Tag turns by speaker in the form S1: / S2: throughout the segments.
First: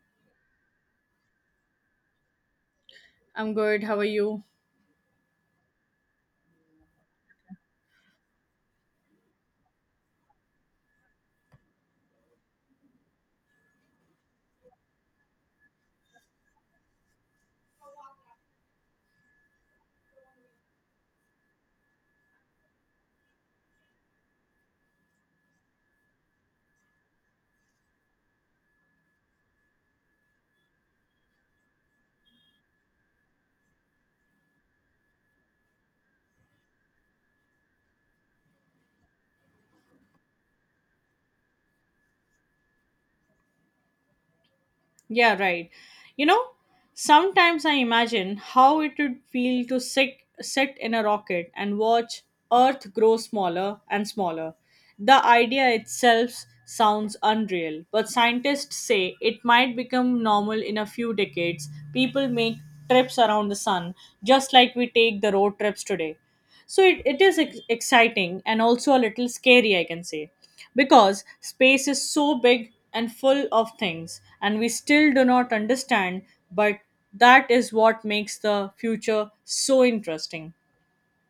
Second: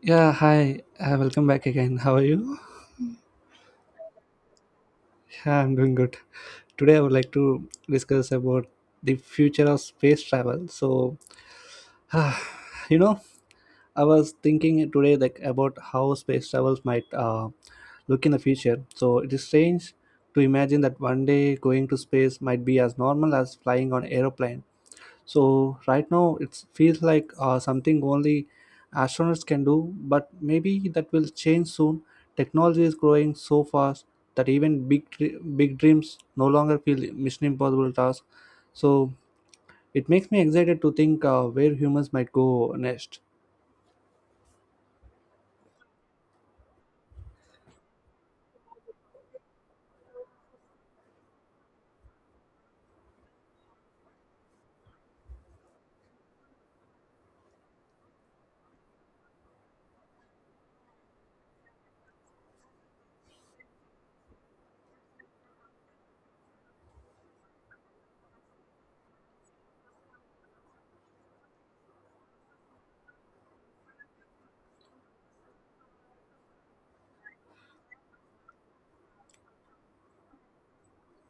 S1: Yeah, hi. Welcome back again. How are you?
S2: I'm good. How are you?
S1: Yeah, I'm doing good. Today I would like to discuss about the future of space travel. So, ah, you know, I was thinking today like about how space travels might look in the future. So, it is strange to imagine that one day going to space might be as normal as flying on aeroplane. So right now it feels like something only astronauts can do, but maybe that will change soon. Technology is growing so fast that even big dreams no longer feel mission impossible tasks. So it makes me excited to think where humans might go next.
S2: Yeah, right. You know, sometimes I imagine how it would feel to sit in a rocket and watch Earth grow smaller and smaller. The idea itself sounds unreal, but scientists say it might become normal in a few decades. People make trips around the sun just like we take the road trips today. So it is exciting and also a little scary, I can say, because space is so big and full of things and we still do not understand, but that is what makes the future so interesting.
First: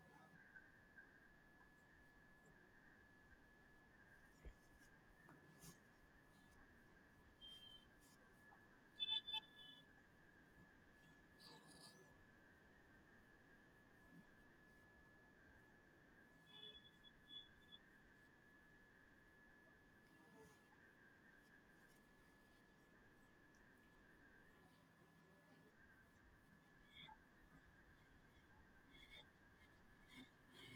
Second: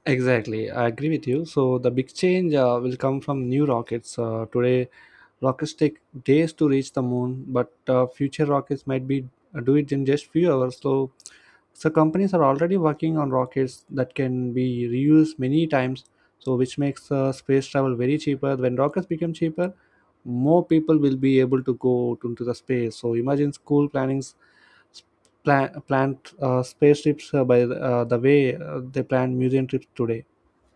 S1: Exactly, I agree with you. So the big change will come from new rockets. Today rockets take days to reach the moon, but future rockets might be do it in just few hours. So, companies are already working on rockets that can be reused many times. So, which makes space travel very cheaper. When rockets become cheaper, more people will be able to go to, into the space. So, imagine planned space trips uh, the way they plan museum trips today.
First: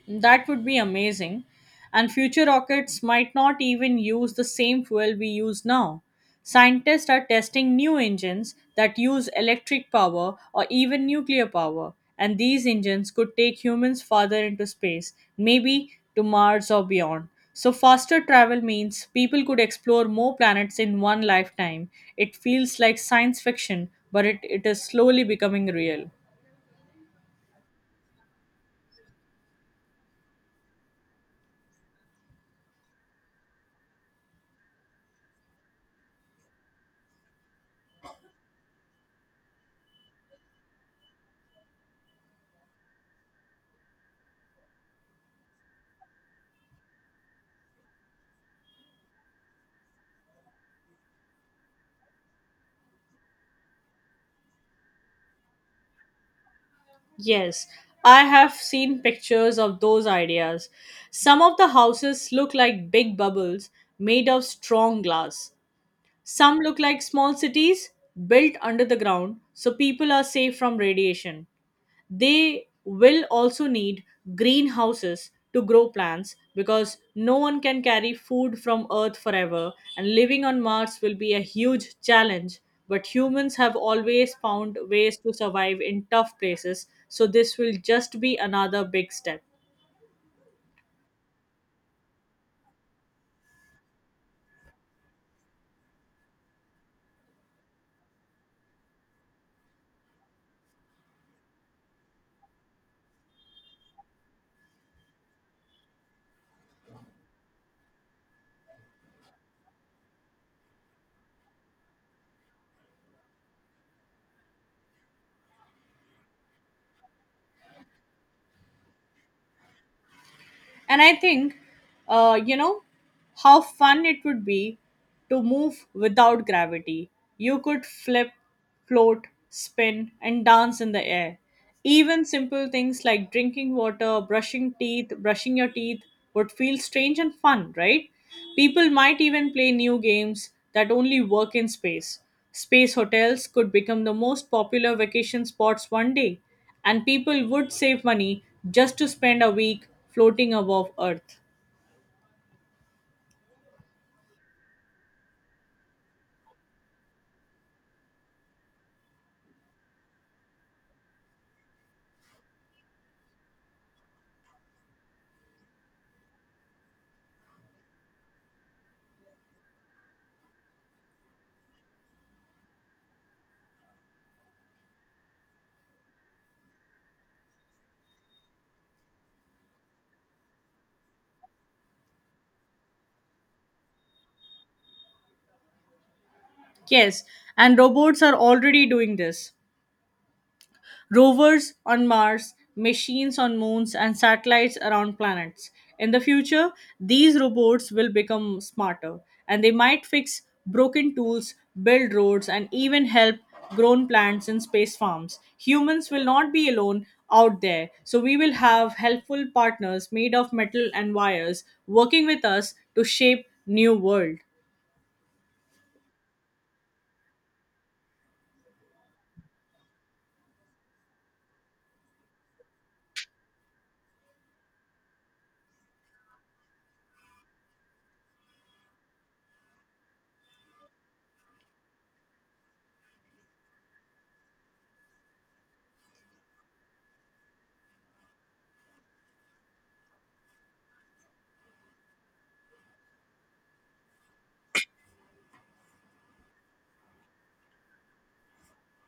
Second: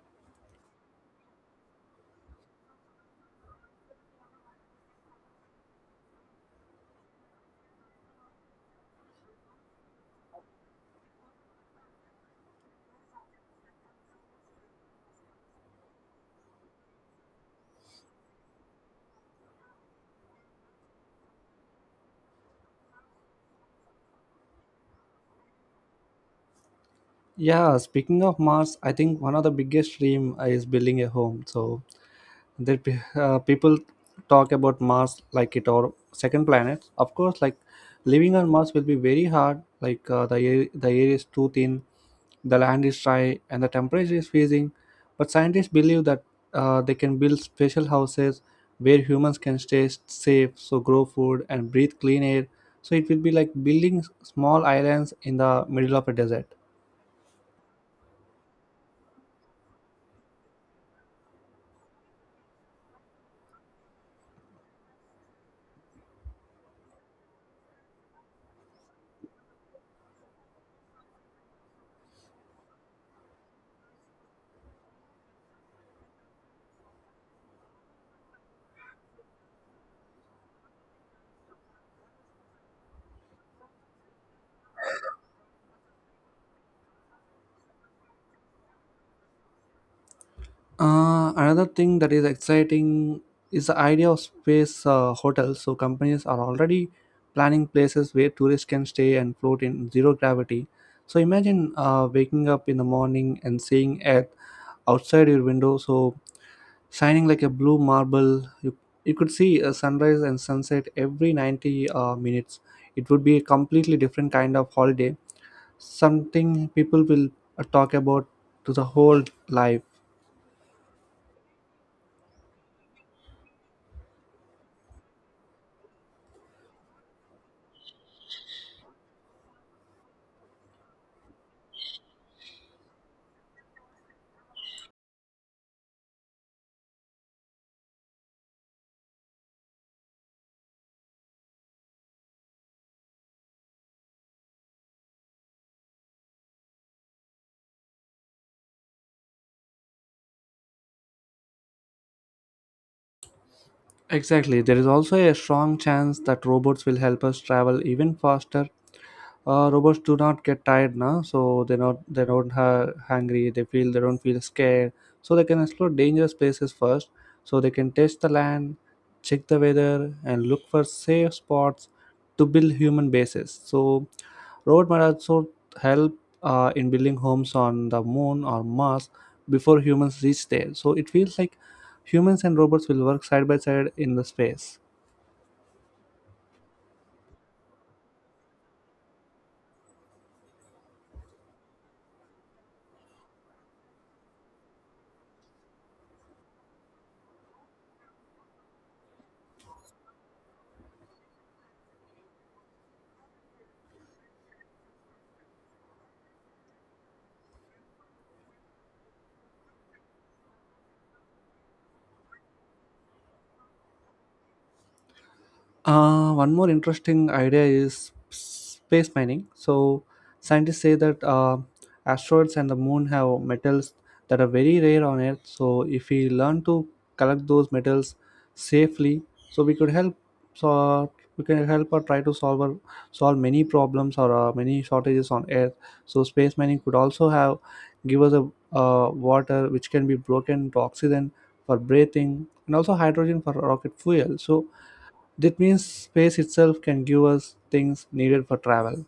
S2: That would be amazing. And future rockets might not even use the same fuel we use now. Scientists are testing new engines that use electric power or even nuclear power, and these engines could take humans farther into space, maybe to Mars or beyond. So, faster travel means people could explore more planets in one lifetime. It feels like science fiction, but it is slowly becoming real.
S1: Yeah, speaking of Mars, I think one of the biggest dream is building a home. So that people talk about mars like it or second planet of course like living on mars will be very hard like uh, the air is too thin, the land is dry and the temperature is freezing, but scientists believe that they can build special houses where humans can stay safe, so grow food and breathe clean air. So it will be like building small islands in the middle of a desert.
S2: Yes, I have seen pictures of those ideas. Some of the houses look like big bubbles made of strong glass. Some look like small cities built under the ground so people are safe from radiation. They will also need greenhouses to grow plants because no one can carry food from Earth forever, and living on Mars will be a huge challenge. But humans have always found ways to survive in tough places, so this will just be another big step.
S1: Another thing that is exciting is the idea of space hotels. So companies are already planning places where tourists can stay and float in zero gravity. So imagine waking up in the morning and seeing Earth outside your window, so shining like a blue marble. You could see a sunrise and sunset every 90 minutes. It would be a completely different kind of holiday, something people will talk about to the whole life.
S2: And I think, uh, you know, how fun it would be to move without gravity. You could flip, float, spin, and dance in the air. Even simple things like drinking water, brushing teeth, brushing your teeth would feel strange and fun, right? People might even play new games that only work in space. Space hotels could become the most popular vacation spots one day, and people would save money just to spend a week floating above Earth.
S1: Exactly. There is also a strong chance that robots will help us travel even faster. Robots do not get tired now, so they don't ha- hungry they feel, they don't feel scared, so they can explore dangerous places first, so they can test the land, check the weather and look for safe spots to build human bases. So robot might also help in building homes on the moon or mars before humans reach there. So it feels like humans and robots will work side by side in the space.
S2: Yes, and robots are already doing this: rovers on Mars, machines on moons, and satellites around planets. In the future, these robots will become smarter and they might fix broken tools, build roads, and even help grown plants in space farms. Humans will not be alone out there, so we will have helpful partners made of metal and wires working with us to shape new world.
S1: One more interesting idea is space mining. So, scientists say that asteroids and the moon have metals that are very rare on Earth. So, if we learn to collect those metals safely, so we could help. So we can help or try to solve or solve many problems or many shortages on Earth. So, space mining could also have give us a water which can be broken to oxygen for breathing and also hydrogen for rocket fuel. So that means space itself can give us things needed for travel.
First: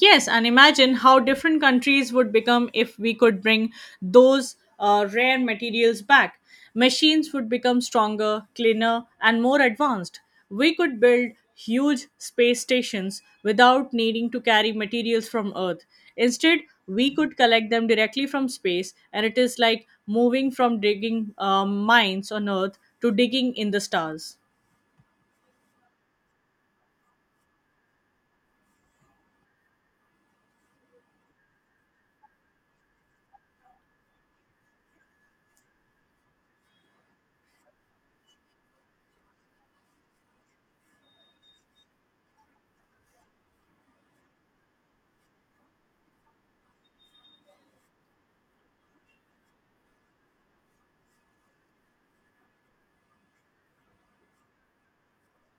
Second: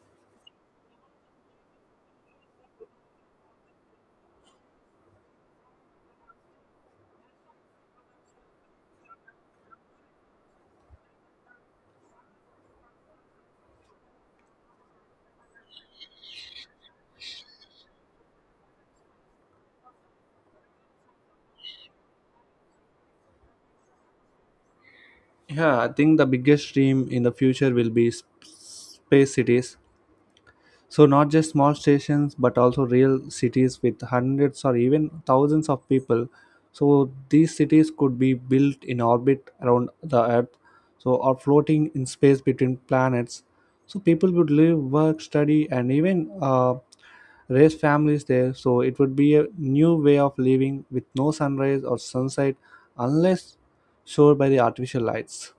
S2: Yes, and imagine how different countries would become if we could bring those rare materials back. Machines would become stronger, cleaner, and more advanced. We could build huge space stations without needing to carry materials from Earth. Instead, we could collect them directly from space, and it is like moving from digging mines on Earth to digging in the stars.
S1: Yeah, I think the biggest dream in the future will be space cities. So, not just small stations, but also real cities with hundreds or even thousands of people. So, these cities could be built in orbit around the Earth, so or floating in space between planets. So, people would live, work, study, and even raise families there. So, it would be a new way of living with no sunrise or sunset unless showed by the artificial lights.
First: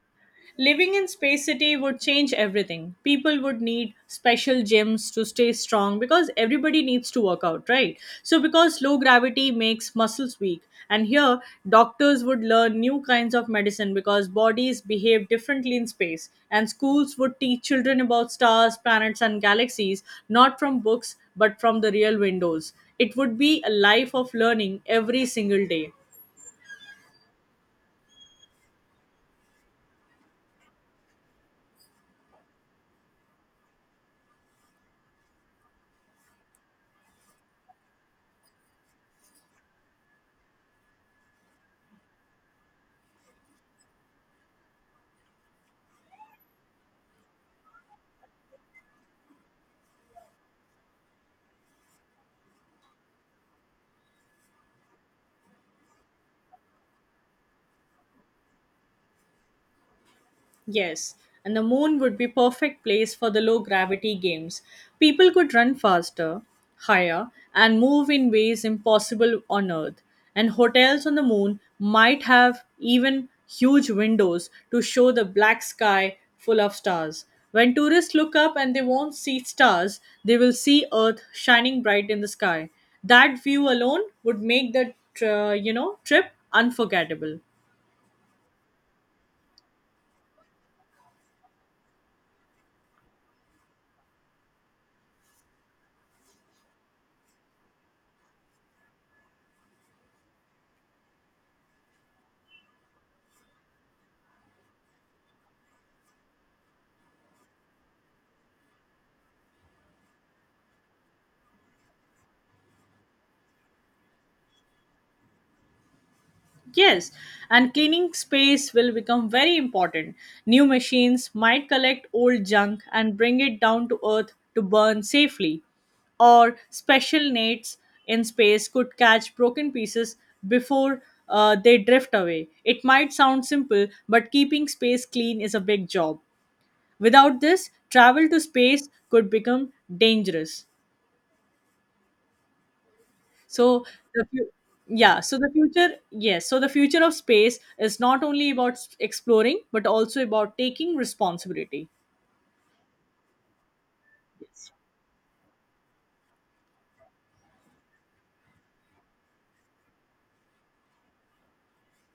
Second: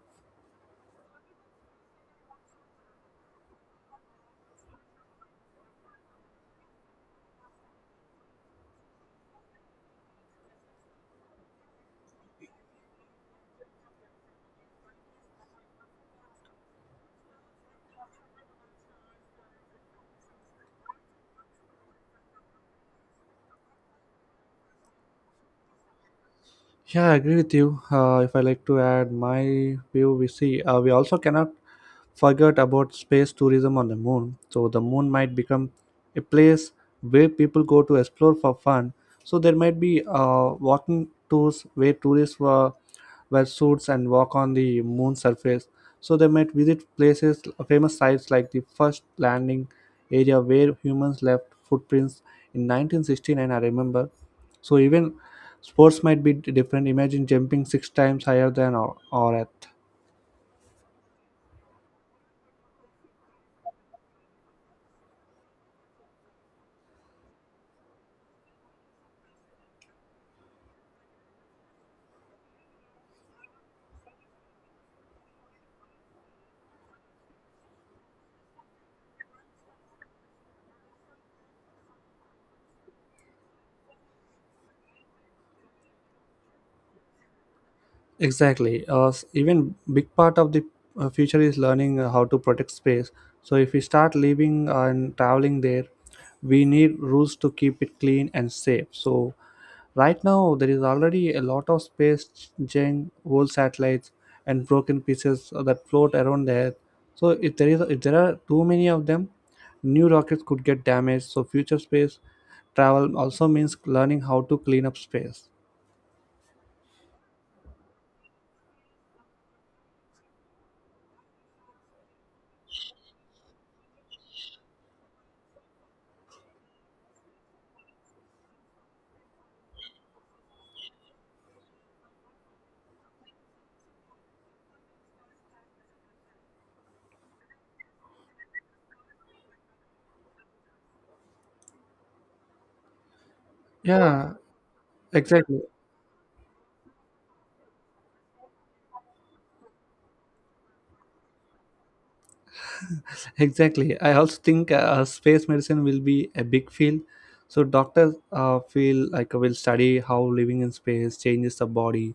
S2: Living in Space City would change everything. People would need special gyms to stay strong because everybody needs to work out, right? So, because low gravity makes muscles weak, and here doctors would learn new kinds of medicine because bodies behave differently in space, and schools would teach children about stars, planets, and galaxies not from books but from the real windows. It would be a life of learning every single day.
S1: Yeah, I agree with you. If I like to add my view, we see we also cannot forget about space tourism on the moon. So the moon might become a place where people go to explore for fun. So there might be walking tours where tourists were wear suits and walk on the moon surface. So they might visit places, famous sites like the first landing area where humans left footprints in 1969. I remember so even sports might be different. Imagine jumping six times higher than or at.
S2: Yes, and the moon would be perfect place for the low gravity games. People could run faster, higher, and move in ways impossible on earth. And hotels on the moon might have even huge windows to show the black sky full of stars. When tourists look up and they won't see stars, they will see earth shining bright in the sky. That view alone would make the trip unforgettable.
S1: Exactly. Even big part of the future is learning how to protect space. So if we start living and traveling there, we need rules to keep it clean and safe. So right now, there is already a lot of space junk, old satellites, and broken pieces that float around the Earth. So, if there are too many of them, new rockets could get damaged. So, future space travel also means learning how to clean up space.
S2: Yes, and cleaning space will become very important. New machines might collect old junk and bring it down to earth to burn safely, or special nets in space could catch broken pieces before they drift away. It might sound simple, but keeping space clean is a big job. Without this, travel to space could become dangerous. So the
S1: Yeah,
S2: fu- yeah, so the
S1: exactly.
S2: future, the future of space is not only about exploring but also about taking responsibility.
S1: Exactly, I also think space medicine will be a big field. So doctors feel like will study how living in space changes the body,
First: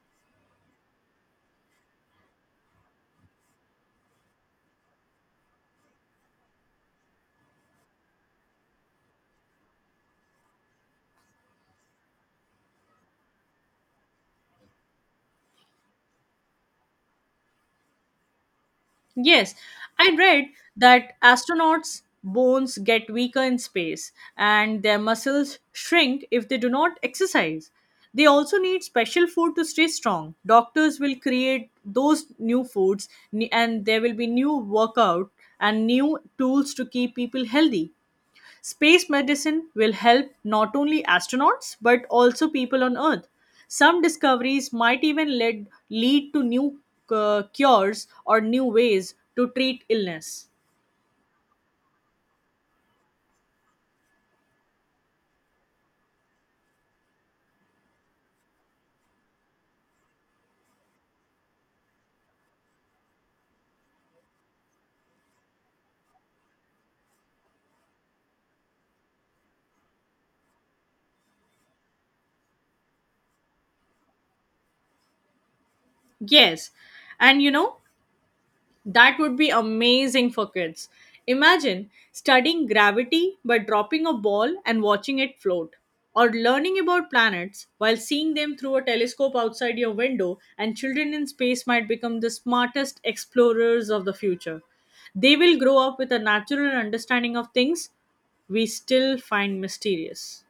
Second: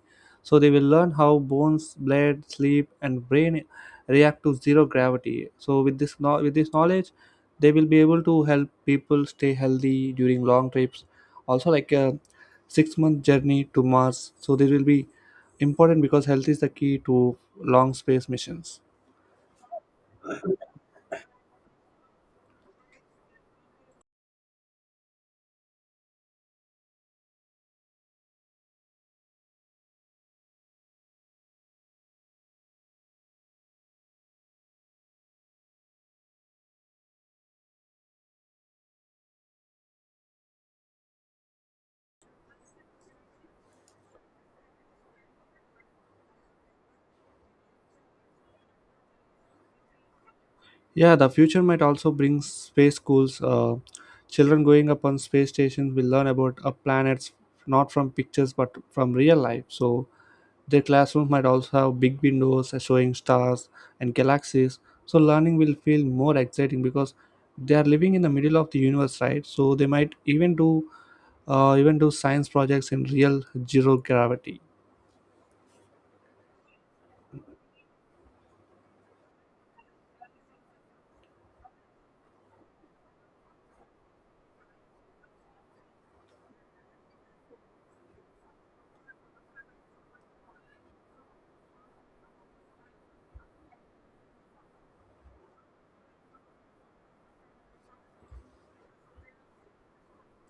S1: so they will learn how bones, blood, sleep and brain react to zero gravity. So with this knowledge they will be able to help people stay healthy during long trips, also like a 6 month journey to mars. So this will be important because health is the key to long space missions.
S2: Yes, I read that astronauts' bones get weaker in space and their muscles shrink if they do not exercise. They also need special food to stay strong. Doctors will create those new foods and there will be new workout and new tools to keep people healthy. Space medicine will help not only astronauts but also people on Earth. Some discoveries might even lead to new cures or new ways to treat illness.
S1: Yeah, the future might also bring space schools. Children growing up on space stations will learn about a planets not from pictures but from real life. So their classrooms might also have big windows showing stars and galaxies. So learning will feel more exciting because they are living in the middle of the universe, right? So they might even do science projects in real zero gravity.
S2: Yes, and you know, that would be amazing for kids. Imagine studying gravity by dropping a ball and watching it float, or learning about planets while seeing them through a telescope outside your window, and children in space might become the smartest explorers of the future. They will grow up with a natural understanding of things we still find mysterious.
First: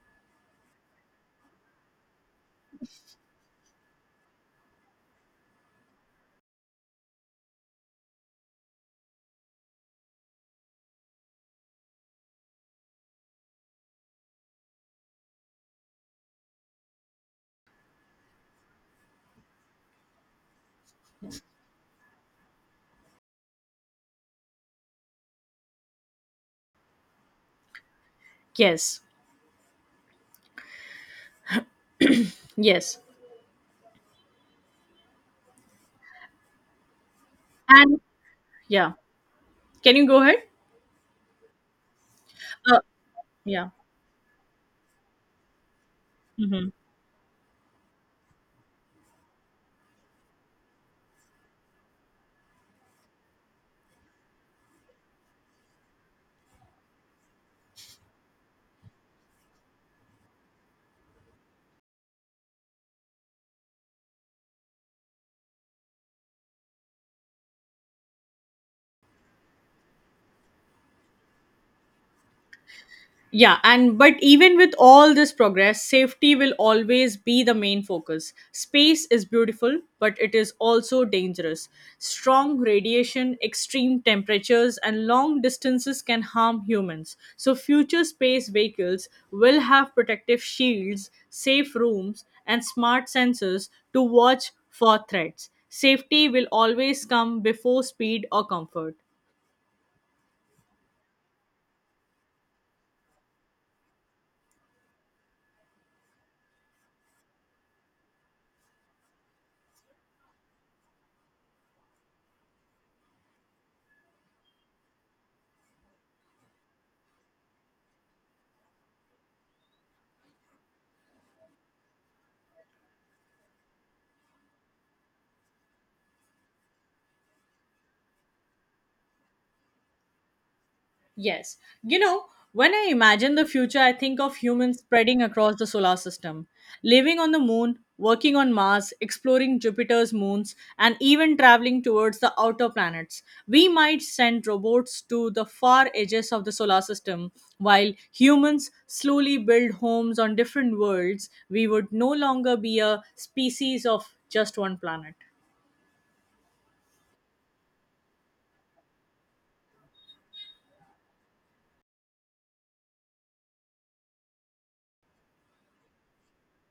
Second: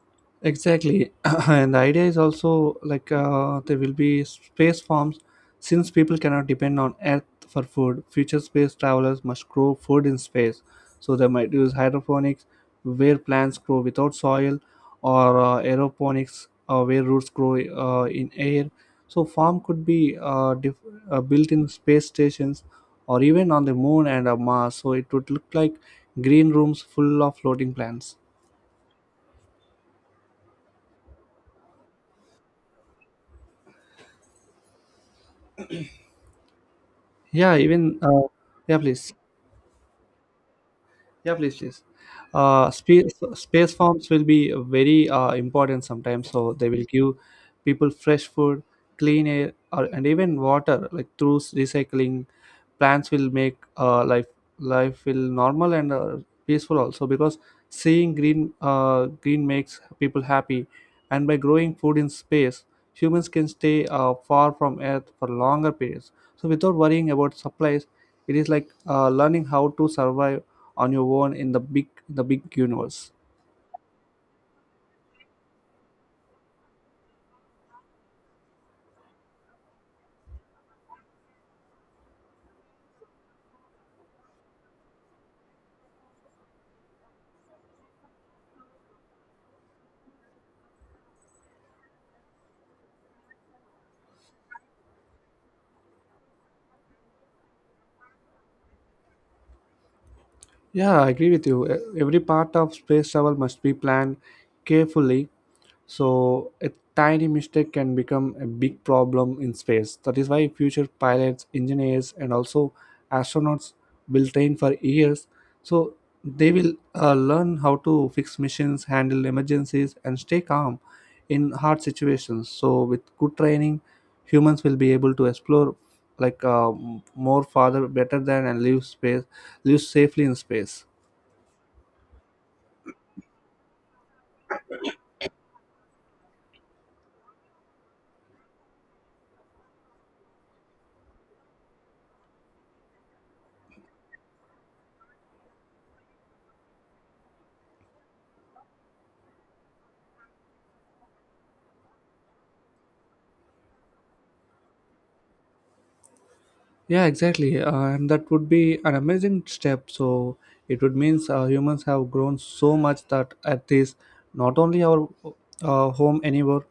S1: Exactly. And the idea is also like there will be space farms since people cannot depend on Earth for food. Future space travelers must grow food in space. So they might use hydroponics where plants grow without soil, or aeroponics where roots grow in air. So farm could be built in space stations or even on the moon and Mars. So it would look like green rooms full of floating plants.
S2: Yes, yes.
S1: Yeah, even
S2: And
S1: uh, yeah,
S2: yeah,
S1: please.
S2: can you go ahead?
S1: Yeah, please, please. Uh,
S2: Uh,
S1: space
S2: yeah.
S1: space farms will be very important sometimes. So they
S2: Mhm.
S1: will give people fresh food, clean air, or, and even water. Like through recycling, plants will make life will normal and peaceful also. Because seeing green makes people happy, and by growing food in space, humans can stay far from Earth for longer periods. So without worrying about supplies, it is like learning how to survive on your own in the big universe.
S2: Yeah, and but even with all this progress, safety will always be the main focus. Space is beautiful, but it is also dangerous. Strong radiation, extreme temperatures, and long distances can harm humans. So, future space vehicles will have protective shields, safe rooms, and smart sensors to watch for threats. Safety will always come before speed or comfort.
S1: Yeah, I agree with you. Every part of space travel must be planned carefully. So a tiny mistake can become a big problem in space. That is why future pilots, engineers, and also astronauts will train for years. So they will learn how to fix missions, handle emergencies, and stay calm in hard situations. So with good training, humans will be able to explore like more farther better than and live space, live safely in space.
S2: Yes. You know, when I imagine the future, I think of humans spreading across the solar system, living on the moon, working on Mars, exploring Jupiter's moons, and even traveling towards the outer planets. We might send robots to the far edges of the solar system, while humans slowly build homes on different worlds. We would no longer be a species of just one planet.
S1: Yeah, exactly. And that would be an amazing step. So it would means humans have grown so much that at this, not only our home anymore,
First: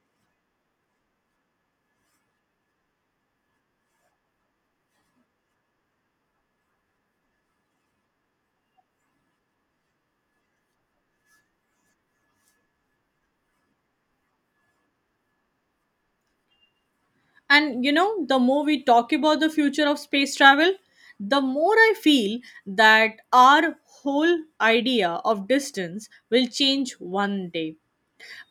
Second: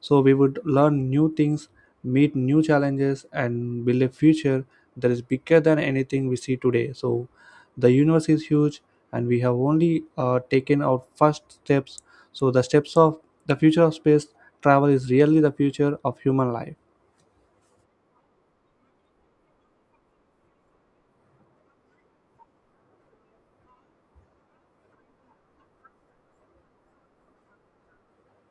S1: so we would learn new things, meet new challenges, and build a future that is bigger than anything we see today. So the universe is huge, and we have only taken our first steps. So the steps of the future of space travel is really the future of human life.
S2: And you know, the more we talk about the future of space travel, the more I feel that our whole idea of distance will change one day.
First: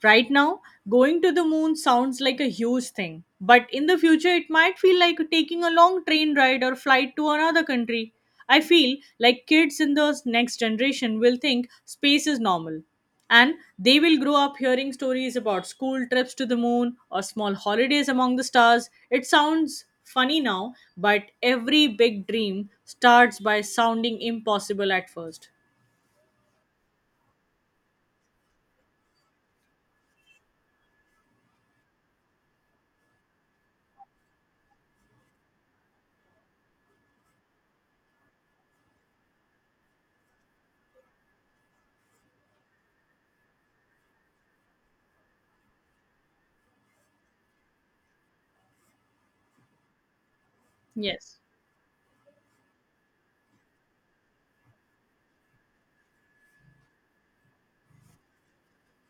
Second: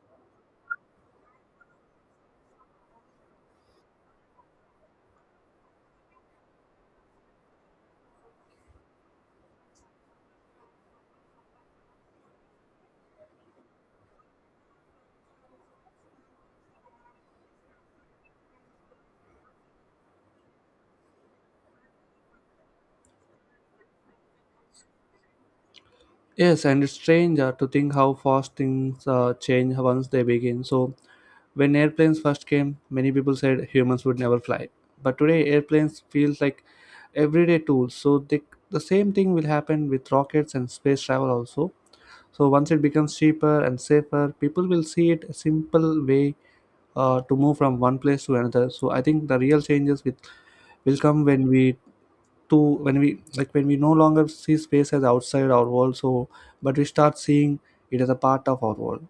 S2: Right now, going to the moon sounds like a huge thing, but in the future, it might feel like taking a long train ride or flight to another country. I feel like kids in the next generation will think space is normal, and they will grow up hearing stories about school trips to the moon or small holidays among the stars. It sounds funny now, but every big dream starts by sounding impossible at first.
S1: Yes, and it's strange to think how fast things change once they begin. So, when airplanes first came, many people said humans would never fly. But today, airplanes feels like everyday tools. The same thing will happen with rockets and space travel also. So, once it becomes cheaper and safer, people will see it a simple way to move from one place to another. So, I think the real changes with, will come
S2: Yes.
S1: when we to when we like when we no longer see space as outside our world, so but we start seeing it as a part of our world.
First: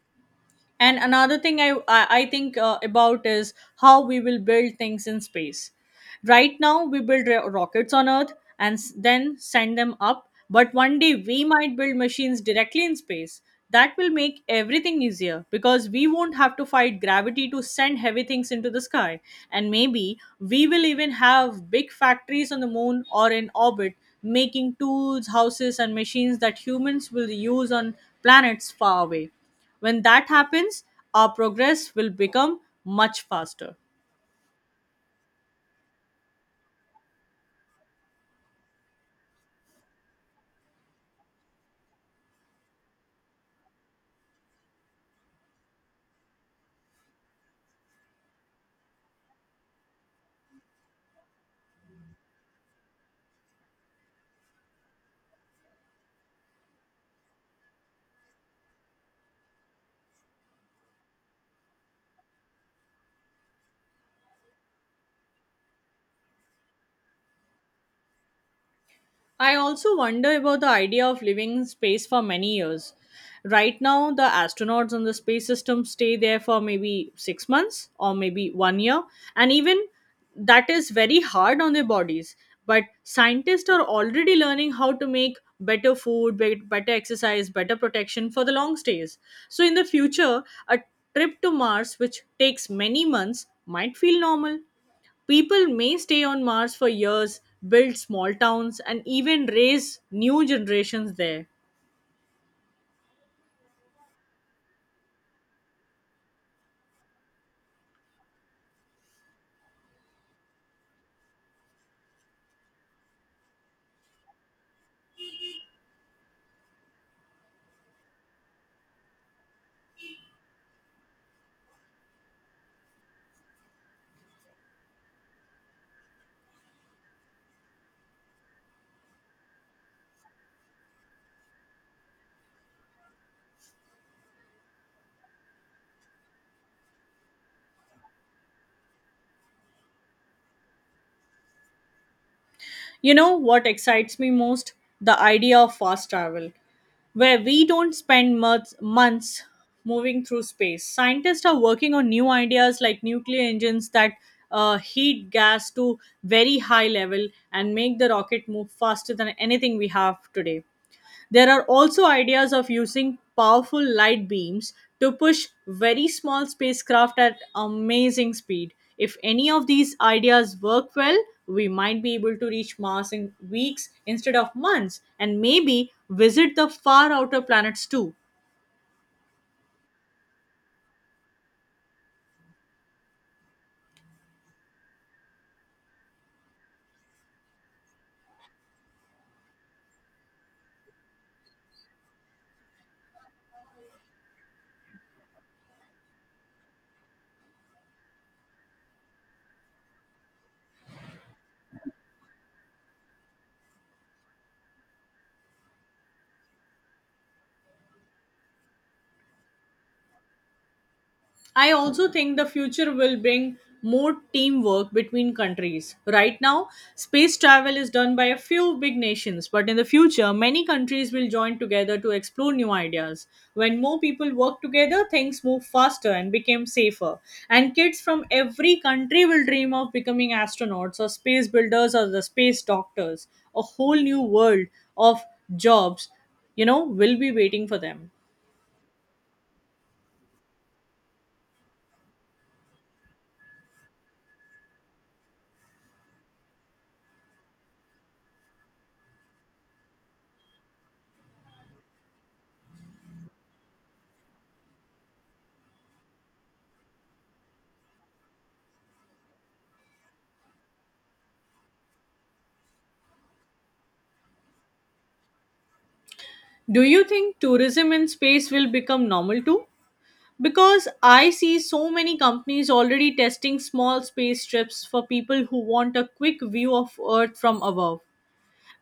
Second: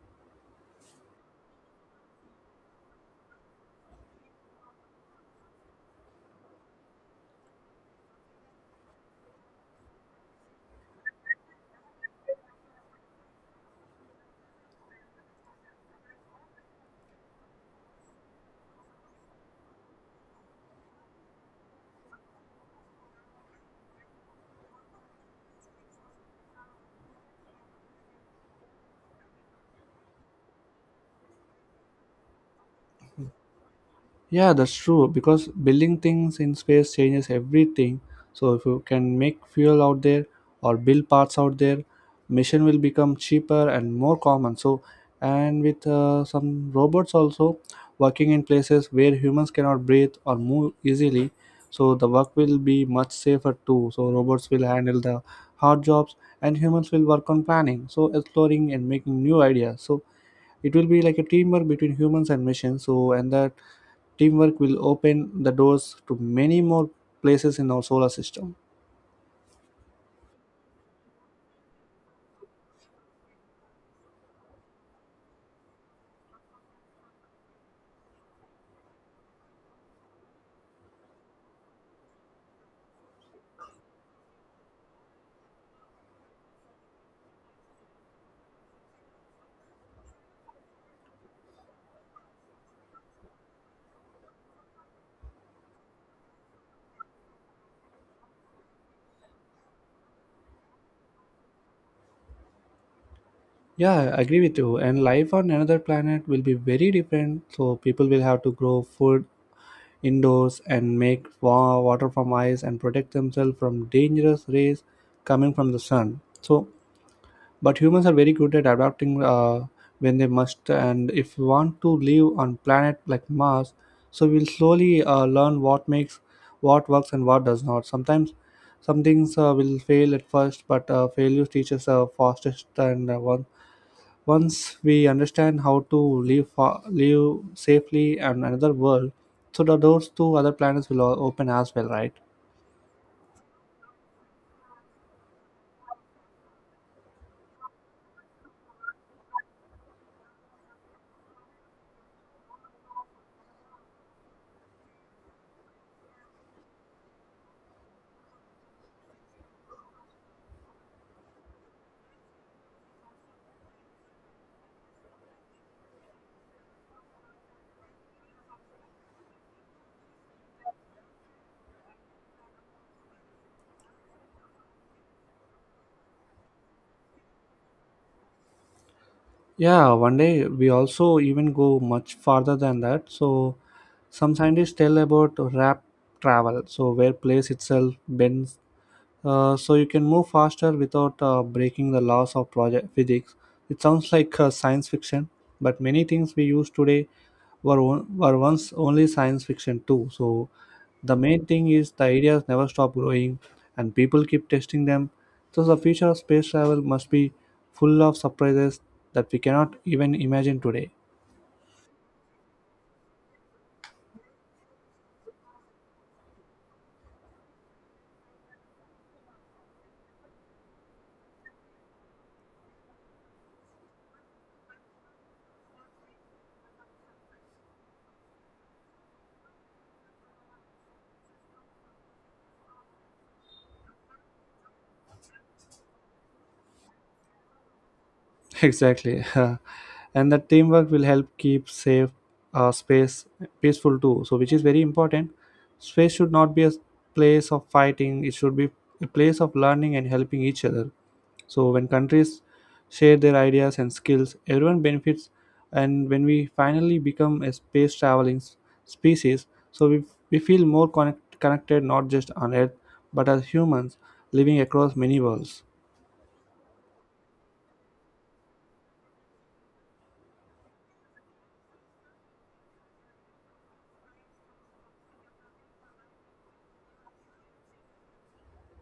S2: And another thing I think about is how we will build things in space. Right now, we build rockets on Earth and then send them up. But one day, we might build machines directly in space. That will make everything easier because we won't have to fight gravity to send heavy things into the sky. And maybe we will even have big factories on the moon or in orbit making tools, houses, and machines that humans will use on planets far away. When that happens, our progress will become much faster.
S1: Yeah, that's true because building things in space changes everything. So if you can make fuel out there or build parts out there, mission will become cheaper and more common. So and with some robots also working in places where humans cannot breathe or move easily, so the work will be much safer too. So robots will handle the hard jobs and humans will work on planning, so exploring and making new ideas. So it will be like a teamwork between humans and machines. So and that teamwork will open the doors to many more places in our solar system.
S2: I also wonder about the idea of living in space for many years. Right now, the astronauts on the space system stay there for maybe 6 months or maybe one year, and even that is very hard on their bodies. But scientists are already learning how to make better food, better exercise, better protection for the long stays. So, in the future, a trip to Mars, which takes many months, might feel normal. People may stay on Mars for years, build small towns, and even raise new generations there.
S1: Yeah, I agree with you, and life on another planet will be very different. So people will have to grow food indoors and make water from ice and protect themselves from dangerous rays coming from the sun. So but humans are very good at adapting when they must, and if we want to live on planet like Mars, so we'll slowly learn what makes, what works, and what does not. Sometimes, some things will fail at first, but failure teaches fastest. Once we understand how to live, live safely on another world, so the doors to other planets will open as well, right?
S2: You know what excites me most? The idea of fast travel, where we don't spend months moving through space. Scientists are working on new ideas like nuclear engines that heat gas to very high level and make the rocket move faster than anything we have today. There are also ideas of using powerful light beams to push very small spacecraft at amazing speed. If any of these ideas work well, we might be able to reach Mars in weeks instead of months and maybe visit the far outer planets too.
S1: Yeah, one day we also even go much farther than that. So, some scientists tell about rap travel, so where place itself bends, so you can move faster without breaking the laws of project physics. It sounds like science fiction, but many things we use today were once only science fiction too. So the main thing is the ideas never stop growing, and people keep testing them. So the future of space travel must be full of surprises that we cannot even imagine today.
S2: I also think the future will bring more teamwork between countries. Right now, space travel is done by a few big nations, but in the future, many countries will join together to explore new ideas. When more people work together, things move faster and become safer. And kids from every country will dream of becoming astronauts or space builders or the space doctors. A whole new world of jobs, you know, will be waiting for them.
S1: Exactly. And that teamwork will help keep safe space peaceful too, so which is very important. Space should not be a place of fighting; it should be a place of learning and helping each other. So when countries share their ideas and skills, everyone benefits, and when we finally become a space traveling species, so we feel more connected, not just on earth but as humans living across many worlds.
S2: Do you think tourism in space will become normal too? Because I see so many companies already testing small space trips for people who want a quick view of Earth from above.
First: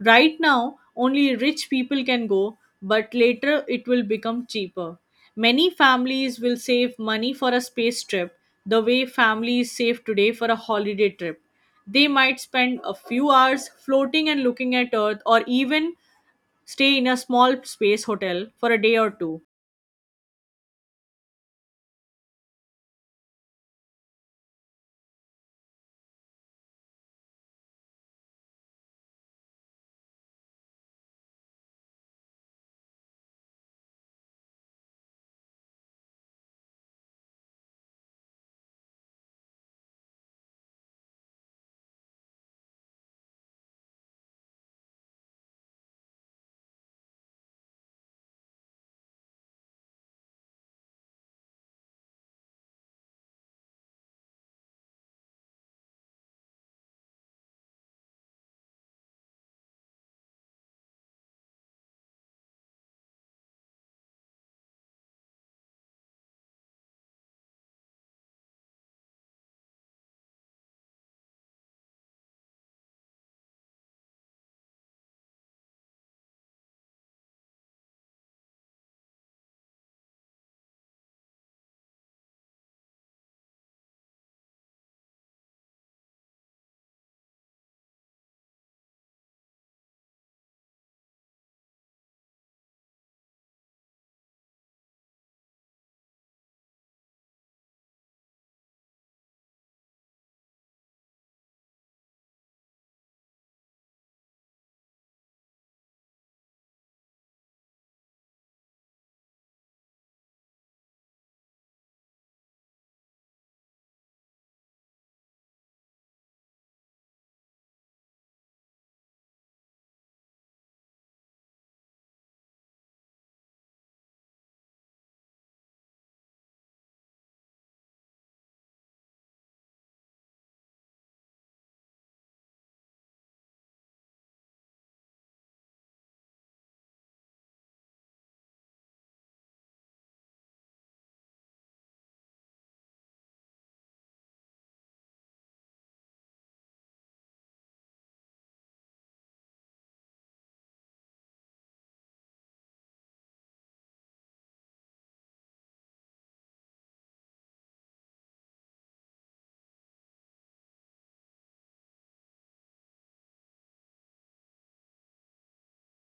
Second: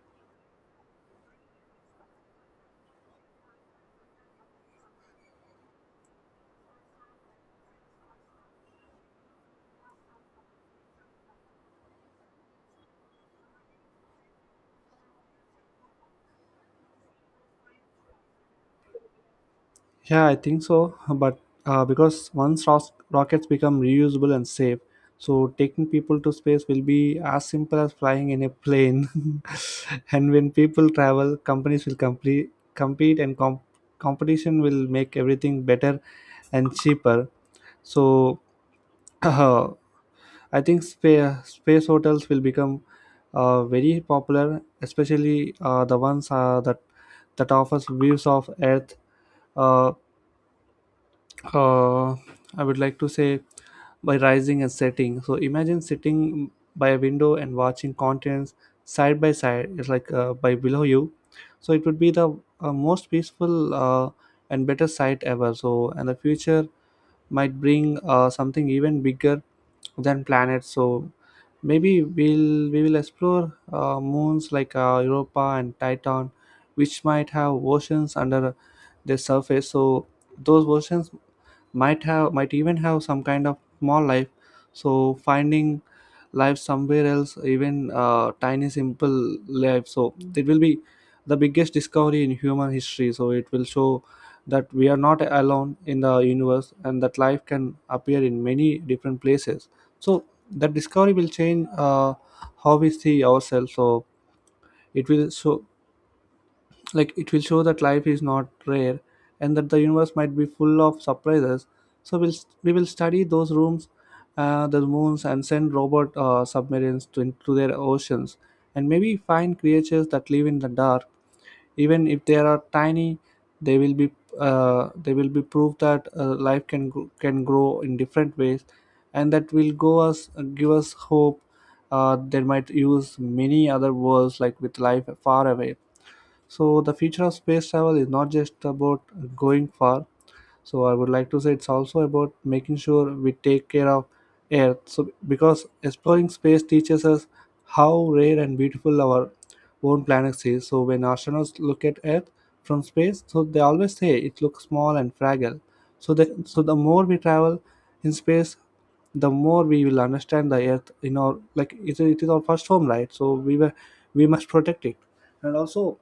S2: Right now, only rich people can go, but later it will become cheaper. Many families will save money for a space trip the way families save today for a holiday trip. They might spend a few hours floating and looking at Earth or even stay in a small space hotel for a day or two.
S1: Yeah, I think so. But because once rockets become reusable and safe, so taking people to space will be as simple as flying in a plane. And when people travel, companies will compete, and competition will make everything better and cheaper. So I think space hotels will become very popular, especially the ones that offers views of Earth. Uh, uh, I would like to say by rising and setting. So imagine sitting by a window and watching continents side by side. It's like by below you. So it would be the most peaceful and better sight ever. So and the future might bring something even bigger than planets. So maybe we will explore moons like Europa and Titan, which might have oceans under their surface. So those oceans might even have some kind of small life. So finding life somewhere else, even tiny simple life, so it will be the biggest discovery in human history. So it will show that we are not alone in the universe and that life can appear in many different places. So that discovery will change how we see ourselves. So it will show, like it will show that life is not rare and that the universe might be full of surprises. So we will study those rooms, the moons, and send robot submarines to into their oceans and maybe find creatures that live in the dark. Even if they are tiny, they will be, they will be proof that life can grow in different ways, and that will go us give us hope. They might use many other worlds like with life far away. So the future of space travel is not just about going far. So I would like to say it's also about making sure we take care of Earth. So because exploring space teaches us how rare and beautiful our own planet is. So when astronauts look at Earth from space, so they always say it looks small and fragile. So the more we travel in space, the more we will understand the Earth. You know, like, it is our first home, right? So we must protect it, and also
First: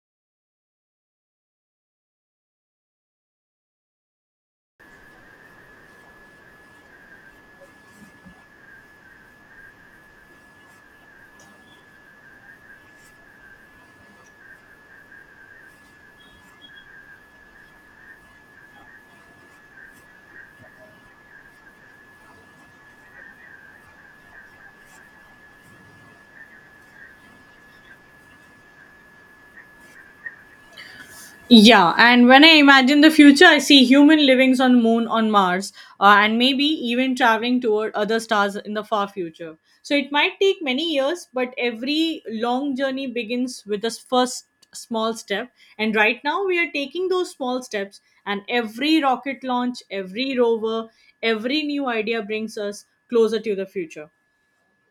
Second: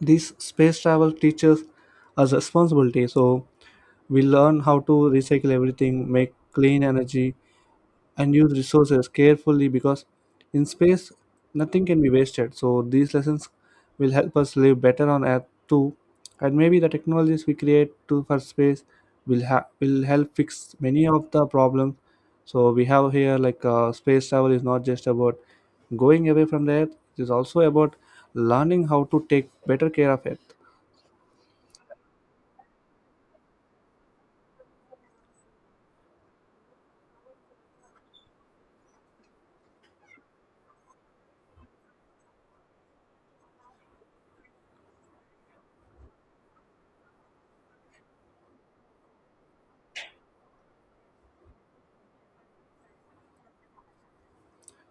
S1: this space travel teaches us responsibility. So we learn how to recycle everything, make clean energy, and use resources carefully, because in space nothing can be wasted. So these lessons will help us live better on Earth too, and maybe the technologies we create to for space will help fix many of the problems. So we have here like space travel is not just about going away from the Earth; it is also about learning how to take better care of Earth.
S2: Yeah, and when I imagine the future, I see human livings on moon, on Mars, and maybe even traveling toward other stars in the far future. So it might take many years, but every long journey begins with the first small step. And right now, we are taking those small steps, and every rocket launch, every rover, every new idea brings us closer to the future.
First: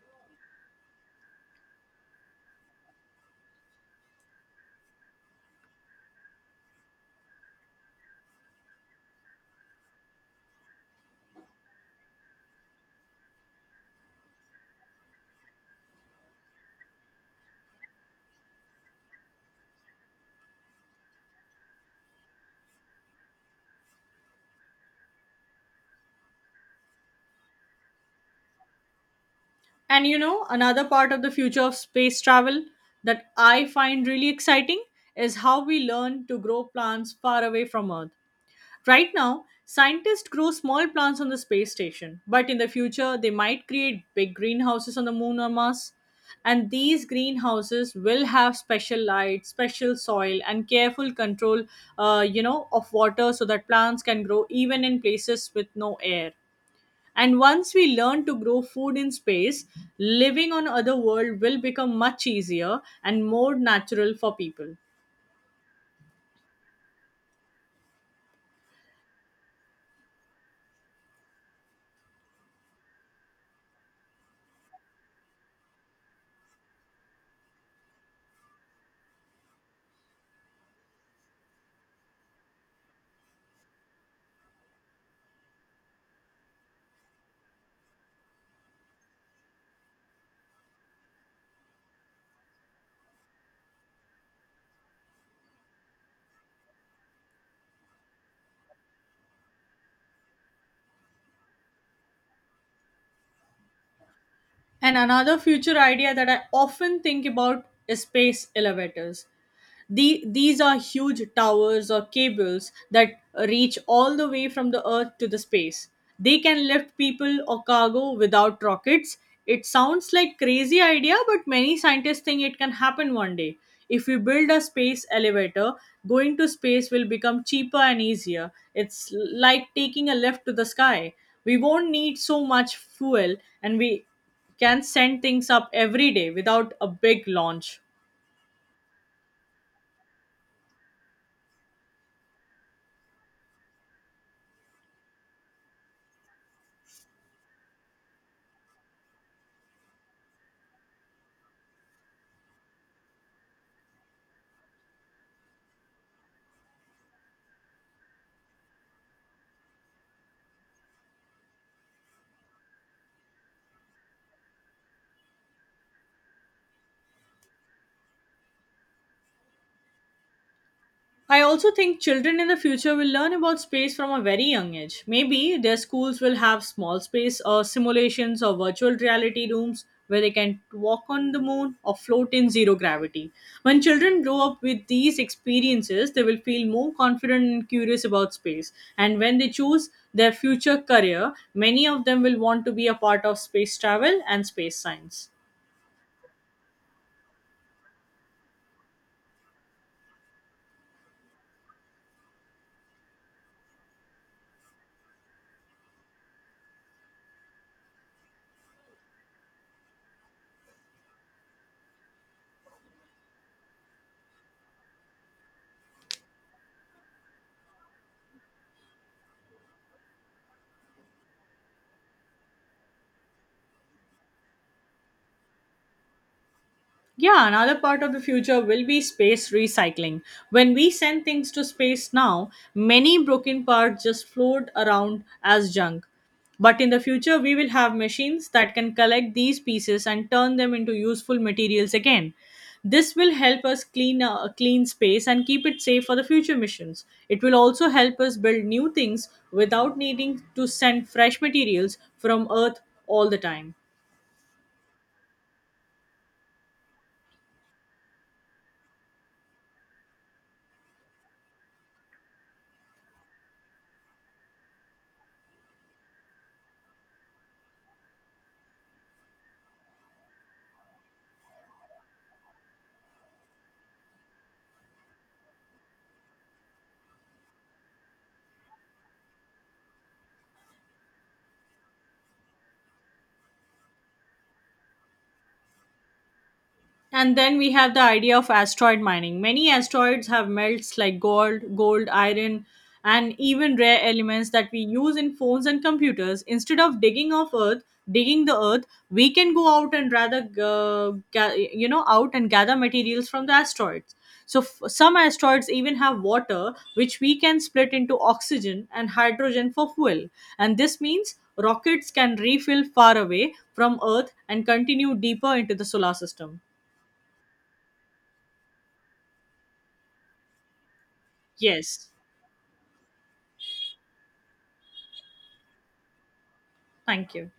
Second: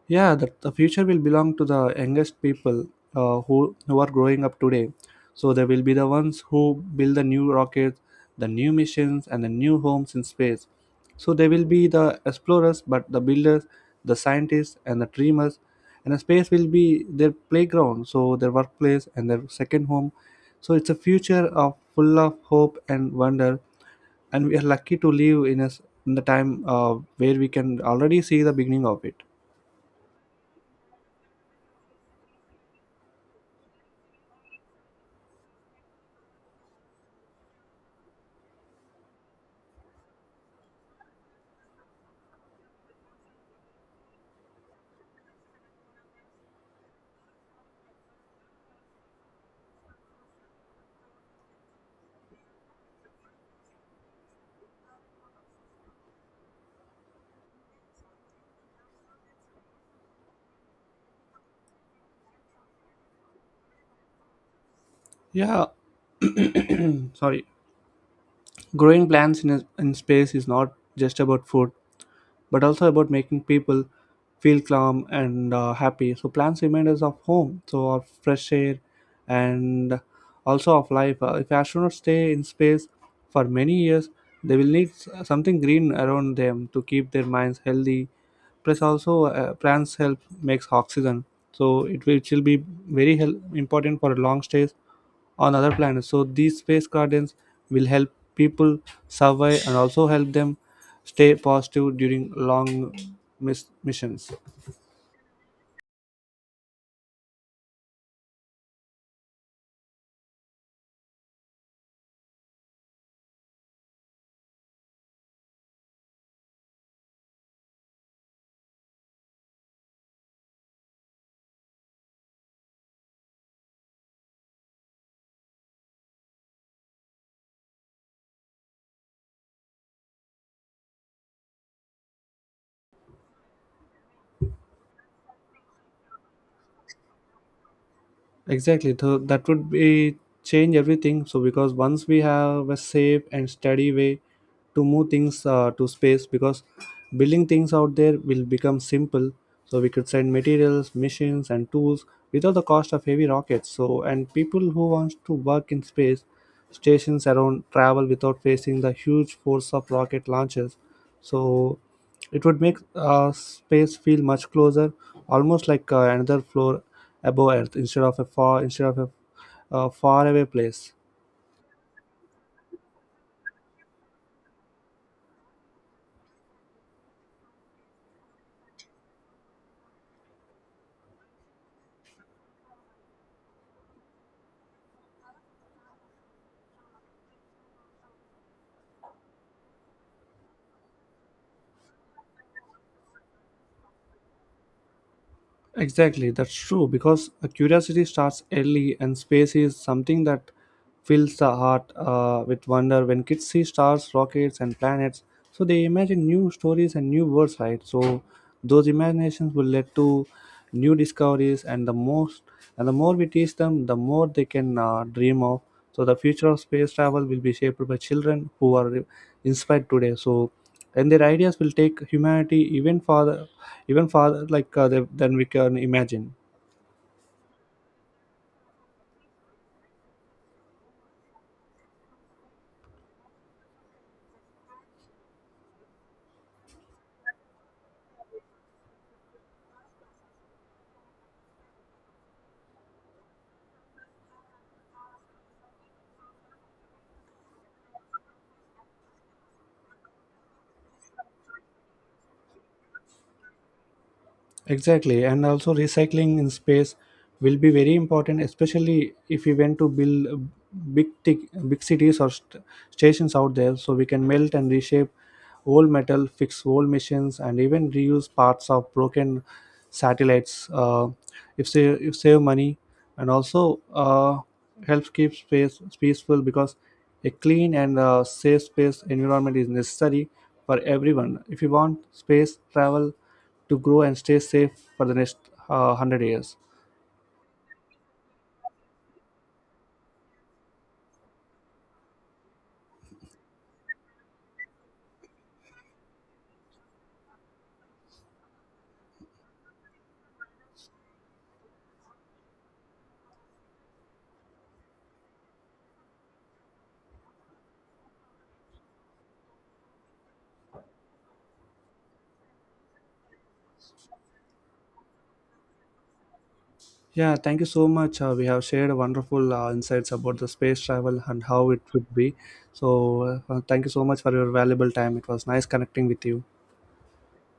S1: Yeah, that the future will belong to the youngest people, uh, who are growing up today. So they will be the ones who build the new rockets, the new missions, and the new homes in space. So they will be the explorers but the builders, the scientists, and the dreamers, and the space will be their playground, so their workplace and their second home. So it's a future of full of hope and wonder, and we are lucky to live in a s in the time where we can already see the beginning of it.
S2: And you know, another part of the future of space travel that I find really exciting is how we learn to grow plants far away from Earth. Right now, scientists grow small plants on the space station, but in the future, they might create big greenhouses on the moon or Mars. And these greenhouses will have special light, special soil, and careful control, of water so that plants can grow even in places with no air. And once we learn to grow food in space, living on other world will become much easier and more natural for people.
S1: Yeah, sorry. Growing plants in space is not just about food, but also about making people feel calm and happy. So plants remind us of home, so of fresh air and also of life. If astronauts stay in space for many years, they will need something green around them to keep their minds healthy. Plus, also, plants help makes oxygen, so it will be very important for long stays on other planets. So these space gardens will help people survive and also help them stay positive during long missions.
S2: And another future idea that I often think about is space elevators. These are huge towers or cables that reach all the way from the Earth to the space. They can lift people or cargo without rockets. It sounds like crazy idea, but many scientists think it can happen one day. If we build a space elevator, going to space will become cheaper and easier. It's like taking a lift to the sky. We won't need so much fuel and we can send things up every day without a big launch.
S1: Exactly. So that would be change everything. So because once we have a safe and steady way to move things to space, because building things out there will become simple. So we could send materials, machines, and tools without the cost of heavy rockets. So and people who wants to work in space stations around travel without facing the huge force of rocket launches. So it would make space feel much closer, almost like another floor above earth instead of a far away place.
S2: I also think children in the future will learn about space from a very young age. Maybe their schools will have small space or simulations or virtual reality rooms where they can walk on the moon or float in zero gravity. When children grow up with these experiences, they will feel more confident and curious about space. And when they choose their future career, many of them will want to be a part of space travel and space science.
S1: Exactly, that's true, because a curiosity starts early, and space is something that fills the heart with wonder. When kids see stars, rockets, and planets, so they imagine new stories and new worlds, right? So those imaginations will lead to new discoveries, and the most and the more we teach them, the more they can dream of. So the future of space travel will be shaped by children who are inspired today. So and their ideas will take humanity even farther, like, than we can imagine.
S2: Yeah, another part of the future will be space recycling. When we send things to space now, many broken parts just float around as junk. But in the future, we will have machines that can collect these pieces and turn them into useful materials again. This will help us clean space and keep it safe for the future missions. It will also help us build new things without needing to send fresh materials from Earth all the time.
S1: Exactly, and also recycling in space will be very important, especially if we want to build big cities or stations out there. So we can melt and reshape old metal, fix old missions, and even reuse parts of broken satellites. If save money, and also, helps keep space peaceful, because a clean and safe space environment is necessary for everyone. If you want space travel to grow and stay safe for the next 100 years.
S2: And then we have the idea of asteroid mining. Many asteroids have melts like gold, iron, and even rare elements that we use in phones and computers. Instead of digging off Earth, digging the Earth, we can go out and rather, ga- you know, out and gather materials from the asteroids. So some asteroids even have water, which we can split into oxygen and hydrogen for fuel. And this means rockets can refill far away from Earth and continue deeper into the solar system.
S1: Yeah, thank you so much. We have shared wonderful insights about the space travel and how it
S2: Yes.
S1: would be. So, thank you so much for your valuable time. It was nice connecting with you.
S2: Thank you.